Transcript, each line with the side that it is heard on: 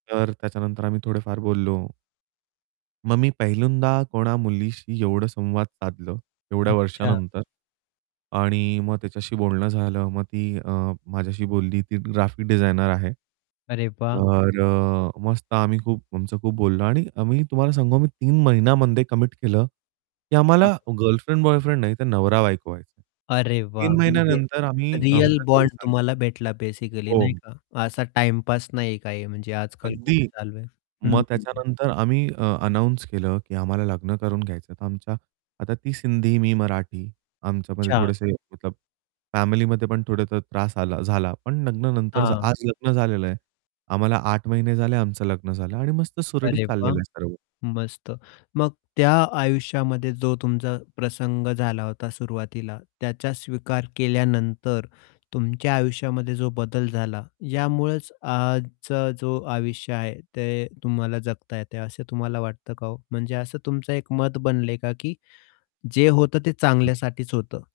right: तर त्याच्यानंतर आम्ही थोडेफार बोललो. मग मी पहिल्यांदा कोणा मुलीशी एवढं संवाद साधलं एवढ्या
left: अच्छा.
right: वर्षांनंतर.
left: हं.
right: आणि मग त्याच्याशी बोलणं झालं. मग ती अ, माझ्याशी बोलली. ती ग्राफिक डिझायनर आहे.
left: अरे, वाह!
right: तर
left: मस्त.
right: अ, मस्त आम्ही खूप आमचं खूप बोललो आणि आम्ही तुम्हाला सांगू, मी 3 महिन्यांमध्ये कमिट केलं, की आम्हाला
left: हां.
right: गर्लफ्रेंड-बॉयफ्रेंड नाही, तर नवरा-बायको व्हायचं आहे.
left: अरे वाह!
right: 3
left: म्हणजे
right: महिन्यांनंतर आम्ही
left: रिअल
right: आमच्या घरी
left: बॉन्ड
right: सांग
left: तुम्हाला भेटला बेसिकली, नाही
right: हो.
left: का? असा टाईम पास नाही काही, म्हणजे आजकाल खूप
right: अगदी.
left: चालू आहे. हं,
right: मग
left: हं, हं.
right: त्याच्यानंतर आम्ही अ, अनाउन्स केलं, की आम्हाला लग्न करून घ्यायचं. तर आमच्या, आता ती सिंधी, मी मराठी. आमच्यामध्ये
left: अच्छा.
right: थोडेसे मतलब फॅमिलीमध्ये पण थोडासा त्रास आला झाला, पण लग्नानंतर
left: हां.
right: आज लग्न झालेलं आहे. आम्हाला 8 महिने झाले आमचं लग्न झालं. आणि मस्त सुरळीत
left: अरे वाह!
right: चाललेलं आहे सर्व.
left: मस्त. मग त्या आयुष्यामध्ये जो तुमचा प्रसंग झाला होता सुरुवातीला, त्याचा स्वीकार केल्यानंतर, तुमच्या आयुष्यामध्ये जो बदल झाला, यामुळेच आजचा जो आयुष्य आहे, ते तुम्हाला जगता येतंय, असं तुम्हाला वाटतं का हो? म्हणजे असं तुमचं एक मत बनलंय का, की जे होतं ते
right: हं.
left: चांगल्यासाठीच होतं?